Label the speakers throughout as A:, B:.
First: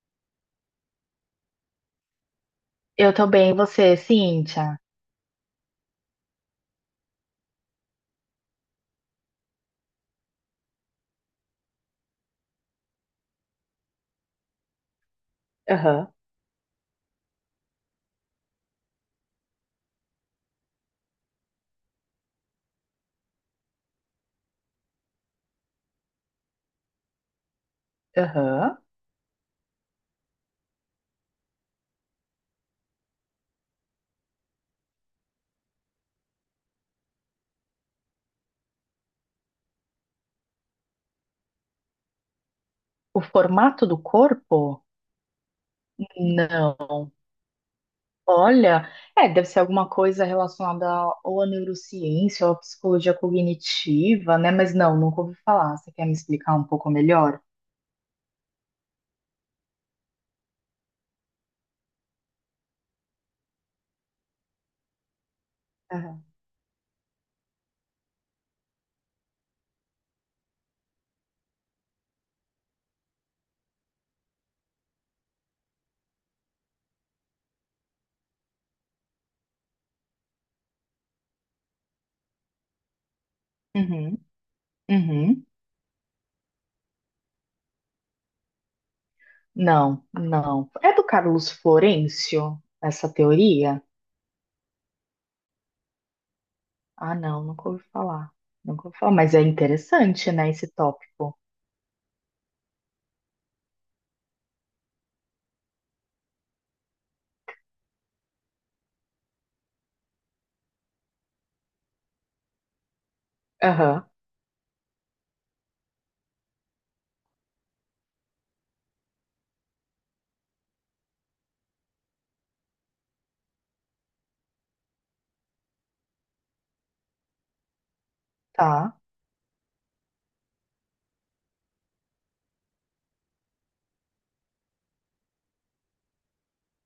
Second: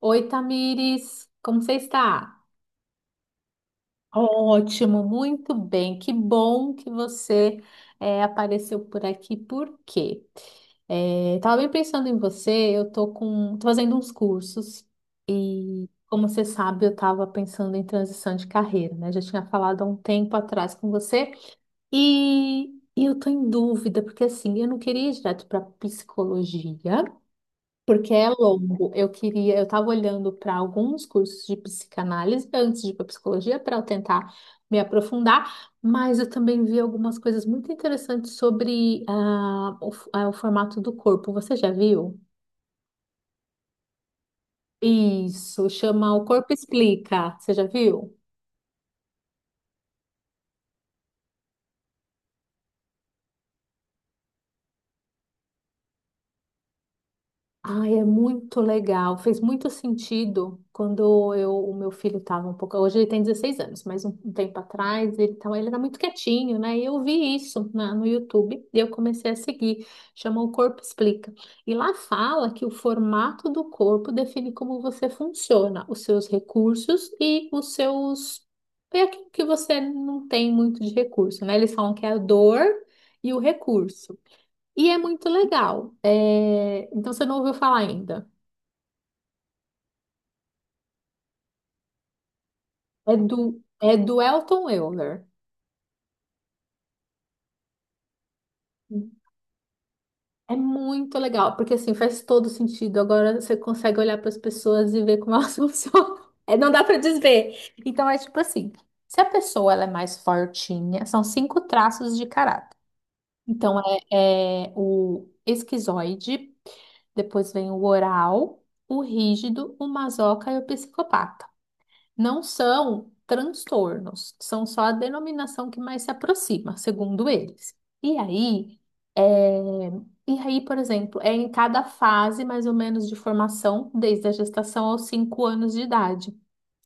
A: Oi, Tamires, como você está?
B: Eu também, você, Cíntia.
A: Ótimo, muito bem. Que bom que você apareceu por aqui. Por quê? Tava bem pensando em você. Tô fazendo uns cursos e, como você sabe, eu estava pensando em transição de carreira, né? Já tinha falado há um tempo atrás com você e, e eu tô em dúvida porque assim, eu não queria ir direto para psicologia. Porque é
B: Aham.
A: longo. Eu estava olhando para alguns cursos de psicanálise antes de ir para psicologia para eu tentar me aprofundar, mas eu também vi algumas coisas muito interessantes sobre o formato do corpo. Você já viu?
B: O formato do corpo?
A: Isso, chama O Corpo
B: Não.
A: Explica. Você já viu?
B: Olha, deve ser alguma coisa relacionada ou à neurociência ou à psicologia cognitiva, né? Mas não, nunca ouvi falar. Você quer me explicar um pouco melhor?
A: Ai, é muito legal. Fez muito sentido quando o meu filho estava um pouco. Hoje ele tem 16 anos, mas um tempo atrás ele era muito
B: Aham.
A: quietinho, né? E eu vi isso no YouTube e eu comecei a seguir. Chama O Corpo Explica. E lá fala que o formato do corpo define como você funciona, os seus recursos e os seus. É aquilo que você não tem muito de recurso, né? Eles falam que é a dor e o recurso.
B: Uhum.
A: E é muito
B: Uhum.
A: legal. Então você não ouviu falar ainda.
B: Não, não. É do Carlos Florencio, essa
A: É do,
B: teoria?
A: é do Elton Euler.
B: Ah, não, nunca ouvi falar. Nunca ouvi falar, mas é interessante, né,
A: É
B: esse
A: muito
B: tópico.
A: legal, porque assim faz todo sentido. Agora você consegue olhar para as pessoas e ver como elas funcionam. É, não dá para desver. Então é tipo assim: se a pessoa ela é mais fortinha, são cinco traços de caráter. Então
B: Aham.
A: é o esquizoide, depois vem o oral, o rígido, o masoca e o psicopata. Não são transtornos, são só a denominação que mais se aproxima, segundo eles. E aí,
B: Tá.
A: é, por exemplo, em cada fase mais ou menos de formação, desde a gestação aos 5 anos de idade.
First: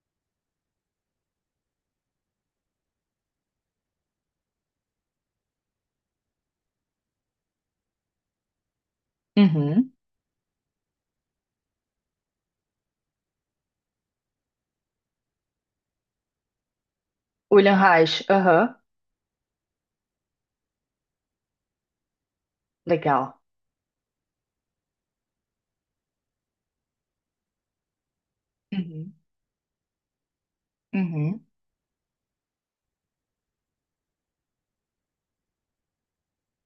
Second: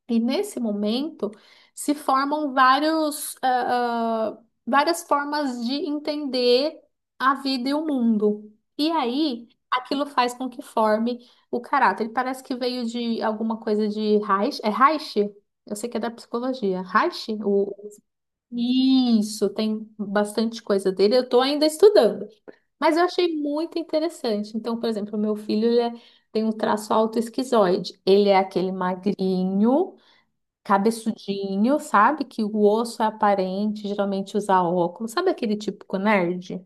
A: E nesse momento se formam várias formas de entender a vida e o mundo. E aí,
B: Uhum.
A: aquilo faz com que forme o caráter. Ele parece que veio de alguma coisa de Reich. É Reich? Eu sei que é da psicologia. Reich?
B: William Reich, aham.
A: Isso, tem bastante coisa dele. Eu estou ainda estudando. Mas eu achei
B: Legal.
A: muito interessante. Então, por exemplo, o meu filho tem um traço autoesquizoide. Ele é aquele
B: Uhum,
A: magrinho
B: uhum.
A: cabeçudinho, sabe? Que o osso é aparente, geralmente usa óculos. Sabe aquele típico nerd?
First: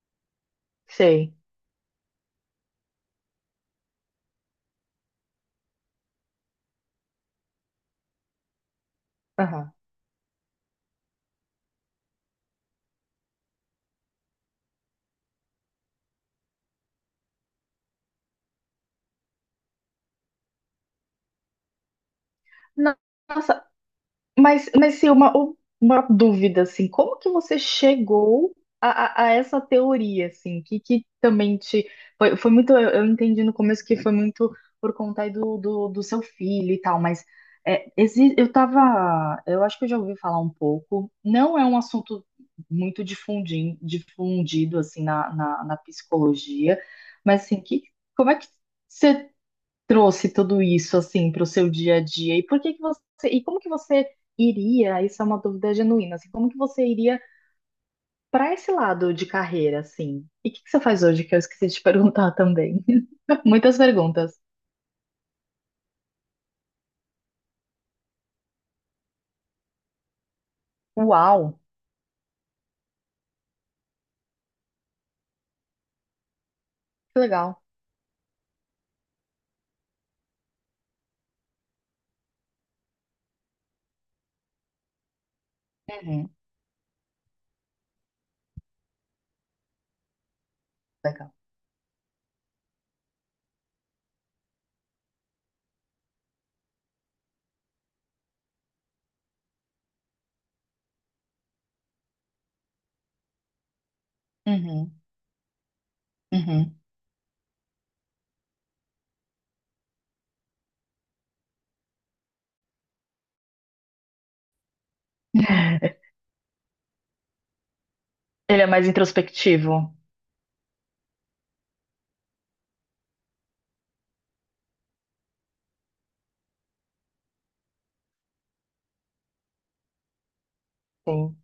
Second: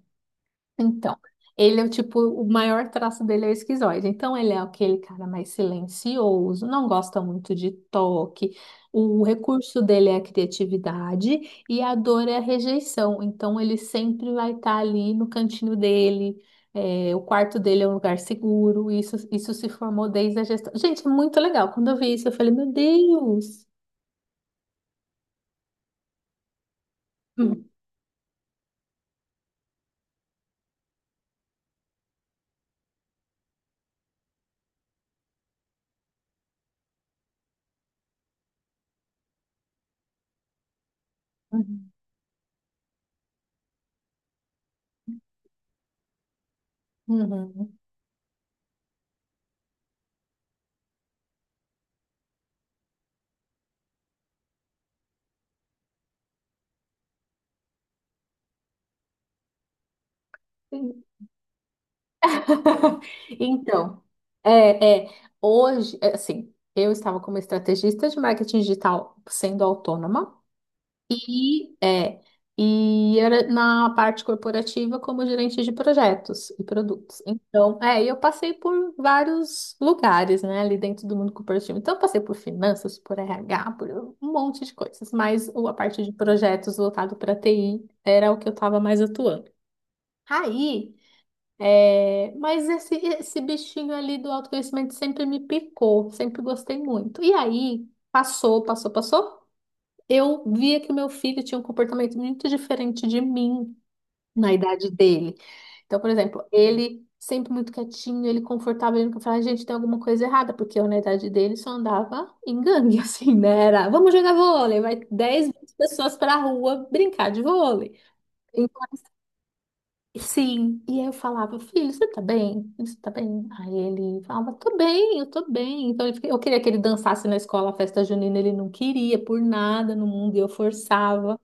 A: Então,
B: Sei.
A: ele é o tipo, o maior traço dele é o esquizoide. Então, ele é aquele cara mais silencioso, não gosta muito de toque. O
B: Aham.
A: recurso dele é a criatividade e a dor é a rejeição. Então, ele sempre vai estar ali no cantinho dele. O quarto dele é um lugar seguro. Isso se formou desde a gestão. Gente, é muito legal. Quando eu vi isso, eu falei, meu
B: No- Nossa,
A: Deus.
B: mas sim, uma dúvida, assim, como que você chegou a essa teoria, assim, que também te... Foi, eu entendi no começo que foi muito por conta aí do seu filho e tal, mas eu tava, eu acho que eu já ouvi falar um pouco, não é um
A: Uhum.
B: assunto muito difundido, difundido assim, na psicologia, mas, assim,
A: Uhum.
B: que, como é que... Você trouxe tudo isso assim para o seu dia a dia? E por que que você e como que você iria? Isso é uma dúvida genuína, assim, como que você iria para esse lado de carreira assim? E o que que você faz
A: Sim.
B: hoje que eu esqueci de perguntar também? Muitas
A: Então,
B: perguntas.
A: é, é, hoje, assim, eu estava como estrategista de marketing digital sendo autônoma
B: Uau,
A: e, é, e era na parte corporativa como gerente de projetos e
B: que
A: produtos.
B: legal.
A: Então, e eu passei por vários lugares, né, ali dentro do mundo corporativo. Então, eu passei por finanças, por RH, por um monte de coisas, mas a parte de
B: Uhum,
A: projetos voltado para TI era o que eu estava mais atuando. Aí,
B: legal.
A: Mas esse bichinho ali do autoconhecimento sempre me picou, sempre gostei muito. E aí, passou, passou, passou. Eu via que o meu filho tinha um comportamento muito diferente de mim na idade
B: Uhum,
A: dele. Então, por exemplo,
B: uhum.
A: ele sempre muito quietinho, ele confortável, ele nunca falava, gente, tem alguma coisa errada, porque eu na idade dele só andava em gangue, assim, né? Era, vamos jogar vôlei, vai 10 20 pessoas pra rua brincar de vôlei.
B: Ele é
A: Então,
B: mais introspectivo.
A: sim, e aí eu falava, filho, você tá bem? Você tá bem? Aí ele falava, tô bem, eu tô bem. Então eu queria que ele dançasse na escola a festa junina, ele não queria por nada no mundo e eu
B: Sim,
A: forçava.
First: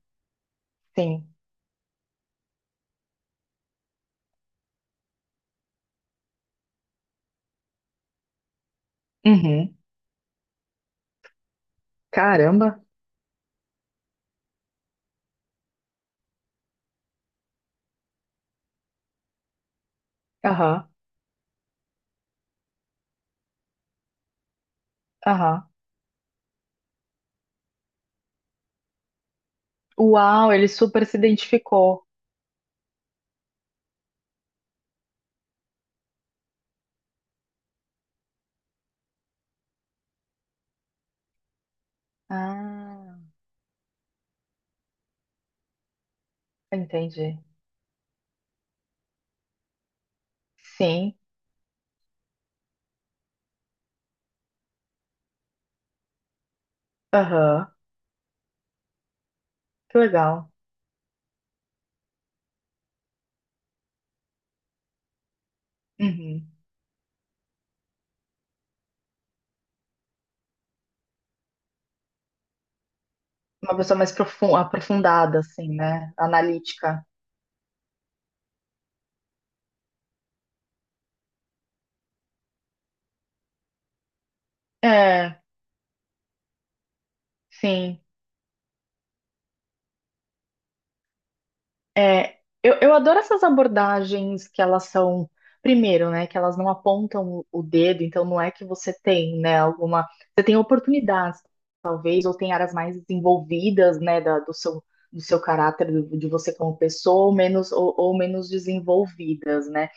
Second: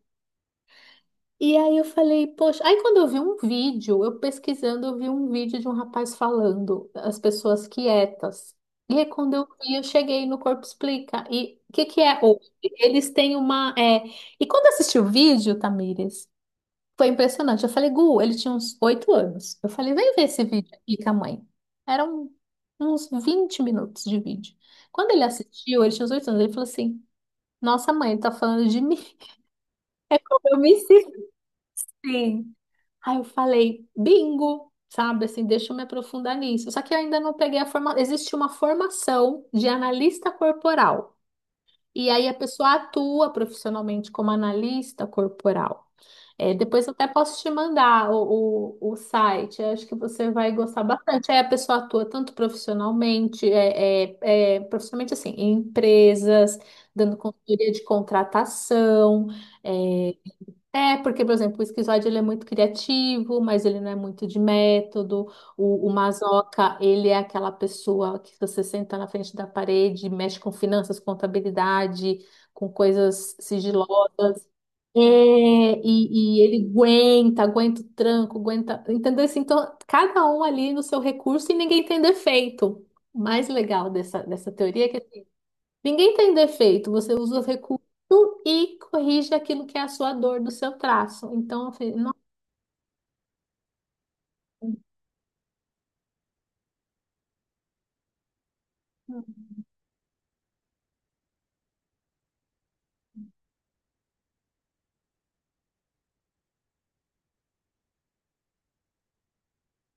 B: sim.
A: E aí eu falei, poxa, aí quando eu vi um vídeo, eu pesquisando, eu vi um vídeo de um rapaz falando, as pessoas quietas. E aí quando eu
B: Uhum.
A: vi, eu cheguei no Corpo Explica. E o que que é hoje?
B: Caramba.
A: Eles têm uma. E quando eu assisti o vídeo, Tamires, foi impressionante. Eu falei, Gu, ele tinha uns 8 anos. Eu falei, vem ver esse vídeo
B: Aham,
A: aqui com a mãe. Eram uns 20 minutos de vídeo. Quando ele
B: aham.
A: assistiu, ele tinha uns 8 anos, ele falou assim: Nossa, mãe, tá falando de mim.
B: Uau,
A: Eu
B: ele
A: me
B: super
A: senti
B: se identificou.
A: assim. Aí eu falei, bingo, sabe? Assim, deixa eu me aprofundar nisso. Só que eu ainda não peguei a forma. Existe uma formação de analista corporal. E aí a pessoa
B: Ah,
A: atua profissionalmente como analista corporal. É, depois eu até
B: entendi.
A: posso te mandar o site, eu acho que você vai gostar
B: Sim.
A: bastante. Aí a pessoa atua tanto profissionalmente, profissionalmente assim, em empresas, dando consultoria
B: Aham.
A: de contratação,
B: Que
A: é,
B: legal.
A: porque, por exemplo, o esquizoide ele é muito criativo, mas ele não é muito de método. O
B: Uhum.
A: masoca, ele é aquela pessoa que você senta na frente da parede, mexe com finanças, contabilidade, com coisas
B: Uma pessoa mais
A: sigilosas. É,
B: aprofundada, assim, né?
A: e ele
B: Analítica.
A: aguenta, aguenta o tranco, aguenta. Entendeu? Assim, então, cada um ali no seu recurso e ninguém tem defeito. O mais legal dessa teoria é que
B: É,
A: ninguém tem defeito, você usa os recursos
B: sim.
A: e corrige aquilo que é a sua dor do seu traço. Então, eu falei, não.
B: É, eu adoro essas abordagens que elas são, primeiro, né? Que elas não apontam o dedo, então não é que você tem, né, alguma. Você tem oportunidades, talvez, ou tem áreas mais desenvolvidas, né, do seu caráter, de você como pessoa, ou menos desenvolvidas, né?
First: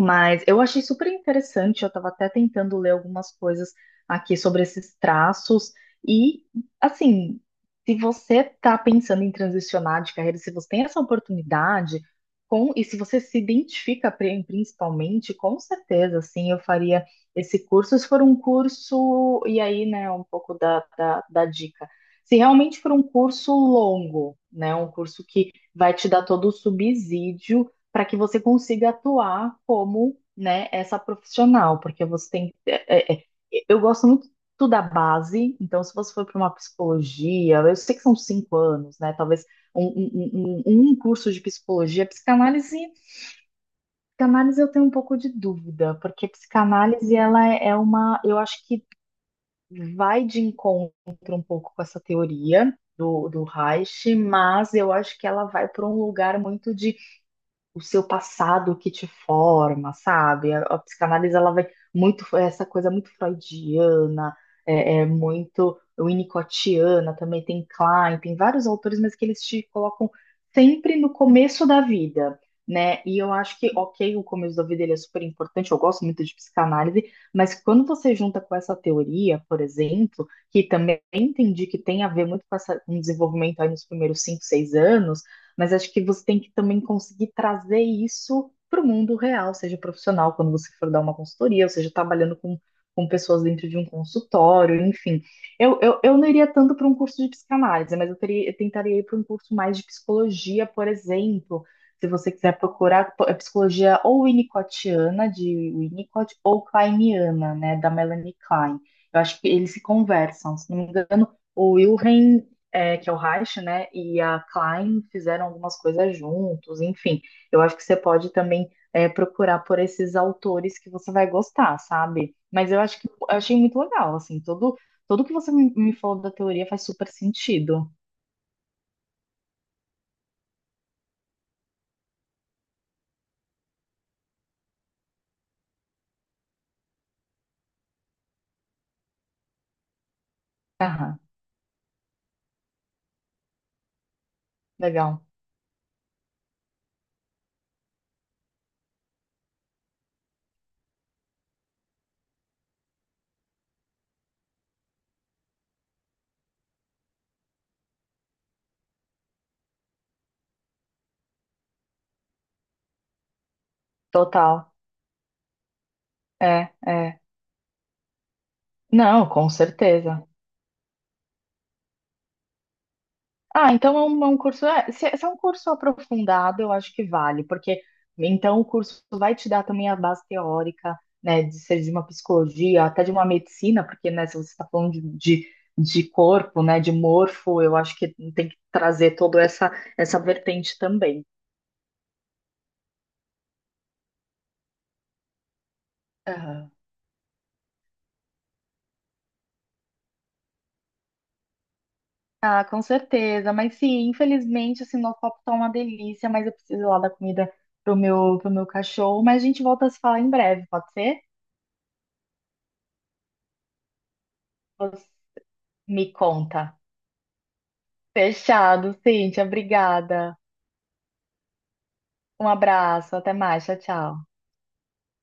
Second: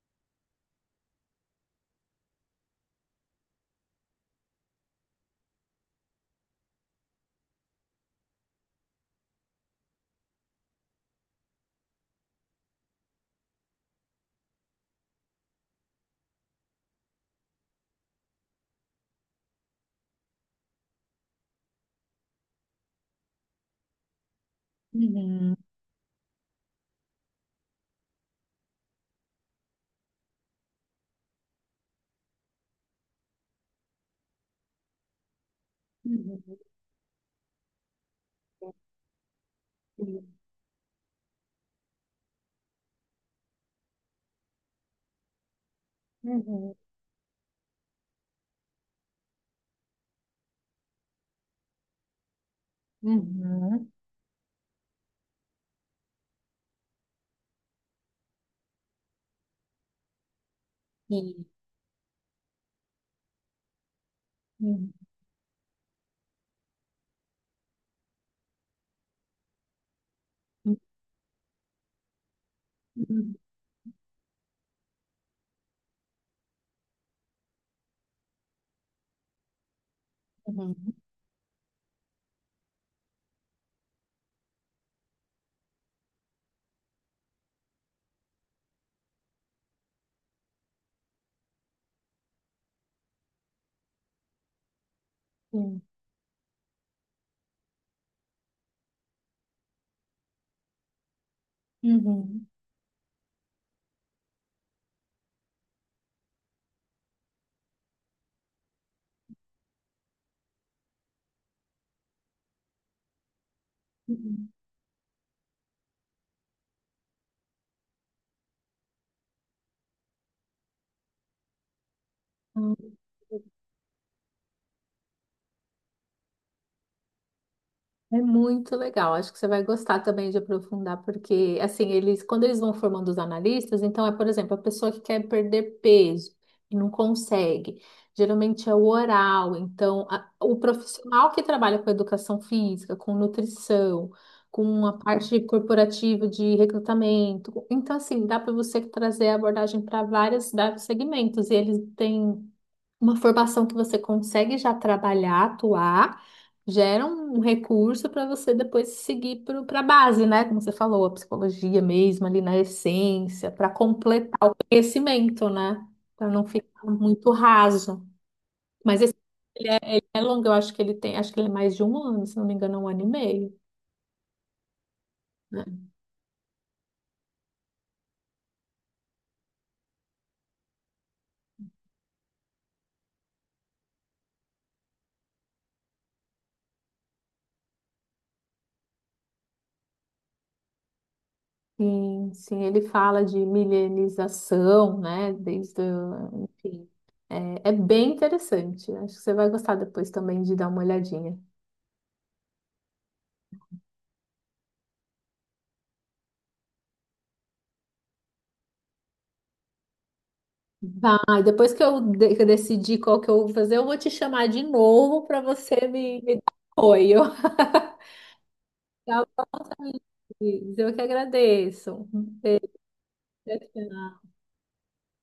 B: Mas eu achei super interessante, eu estava até tentando ler algumas coisas aqui sobre esses traços. E, assim, se você está pensando em transicionar de carreira, se você tem essa oportunidade, com, e se você se identifica principalmente, com certeza, assim, eu faria esse curso. Se for um curso, e aí, né, um pouco da dica. Se realmente for um curso longo, né, um curso que
A: Uhum,
B: vai te dar todo o subsídio para que você consiga atuar como, né, essa profissional, porque você tem. Eu gosto muito da base, então se você for para
A: uhum,
B: uma psicologia, eu sei que são 5 anos, né? Talvez um,
A: uhum,
B: um, um, um um curso de psicologia, psicanálise, psicanálise eu tenho um pouco de dúvida, porque
A: uhum,
B: psicanálise ela é uma, eu acho que vai de encontro um pouco com essa teoria do
A: uhum,
B: Reich, mas eu acho que ela vai para um lugar muito de o seu passado que te forma, sabe? A psicanálise ela vai muito é essa coisa muito freudiana,
A: uhum,
B: é muito winnicottiana também tem Klein, tem vários autores, mas que eles te colocam sempre no começo da vida. Né? E eu
A: uhum,
B: acho que, ok, o começo da vida ele é super importante, eu gosto muito de psicanálise, mas quando você junta com essa teoria, por exemplo, que
A: uhum,
B: também entendi que tem a ver muito com, essa, com o desenvolvimento aí nos primeiros 5, 6 anos, mas acho que você tem que também conseguir trazer isso para o mundo real, seja profissional, quando você for dar uma consultoria, ou seja, trabalhando com pessoas dentro de um consultório, enfim. Eu,
A: sim,
B: eu, eu não iria tanto para um curso de psicanálise, mas eu, teria, eu tentaria ir para um curso mais de psicologia, por exemplo. Se você
A: uhum,
B: quiser procurar é psicologia ou winnicottiana, de Winnicott, ou kleiniana, né, da Melanie Klein. Eu acho que eles se conversam, se não me engano, o Wilhelm é, que é o Reich, né, e a Klein fizeram algumas coisas juntos, enfim. Eu acho que você pode também é, procurar por esses autores que você vai gostar, sabe? Mas eu
A: uhum.
B: acho que eu achei muito legal, assim, todo, tudo que você me, me falou da teoria faz super sentido.
A: É muito legal, acho que você vai gostar também de aprofundar, porque assim, quando eles vão formando os analistas, então por exemplo, a pessoa que quer perder peso e não consegue, geralmente é o oral, então o
B: Aham,
A: profissional que trabalha com educação física, com nutrição, com a
B: legal.
A: parte corporativa de recrutamento, então assim, dá para você trazer a abordagem para vários, vários segmentos, e eles têm uma formação que você consegue já trabalhar, atuar, gera um recurso para você depois seguir para a base, né? Como você falou, a psicologia mesmo, ali na essência, para completar o
B: Total.
A: conhecimento, né? Para não
B: É,
A: ficar
B: é.
A: muito raso. Mas esse
B: Não, com
A: ele é
B: certeza.
A: longo, eu acho que ele tem, acho que ele é mais de um ano, se não me engano, é um ano e meio.
B: Ah, então é um curso. Se, se é um
A: Né?
B: curso aprofundado, eu acho que vale, porque então o curso vai te dar também a base teórica, né, de ser de uma psicologia, até de uma medicina, porque, né, se você está falando de corpo, né, de morfo, eu acho que tem que trazer toda essa, essa vertente também.
A: Sim, sim, ele fala de milenização, né? Desde,
B: Aham.
A: enfim, é bem interessante. Acho que você vai gostar depois também de dar uma olhadinha.
B: Ah, com certeza. Mas sim, infelizmente, assim, nosso papo tá uma delícia, mas eu preciso ir lá da comida pro meu cachorro. Mas a gente volta a se falar em breve, pode ser?
A: Vai, depois que eu decidir qual que eu vou fazer, eu vou te chamar de
B: Você
A: novo para você
B: me
A: me dar
B: conta.
A: apoio.
B: Fechado,
A: Tá,
B: Cíntia. Obrigada.
A: Luiz? Eu que agradeço.
B: Um abraço. Até
A: Tchau,
B: mais. Tchau, tchau.
A: tchau.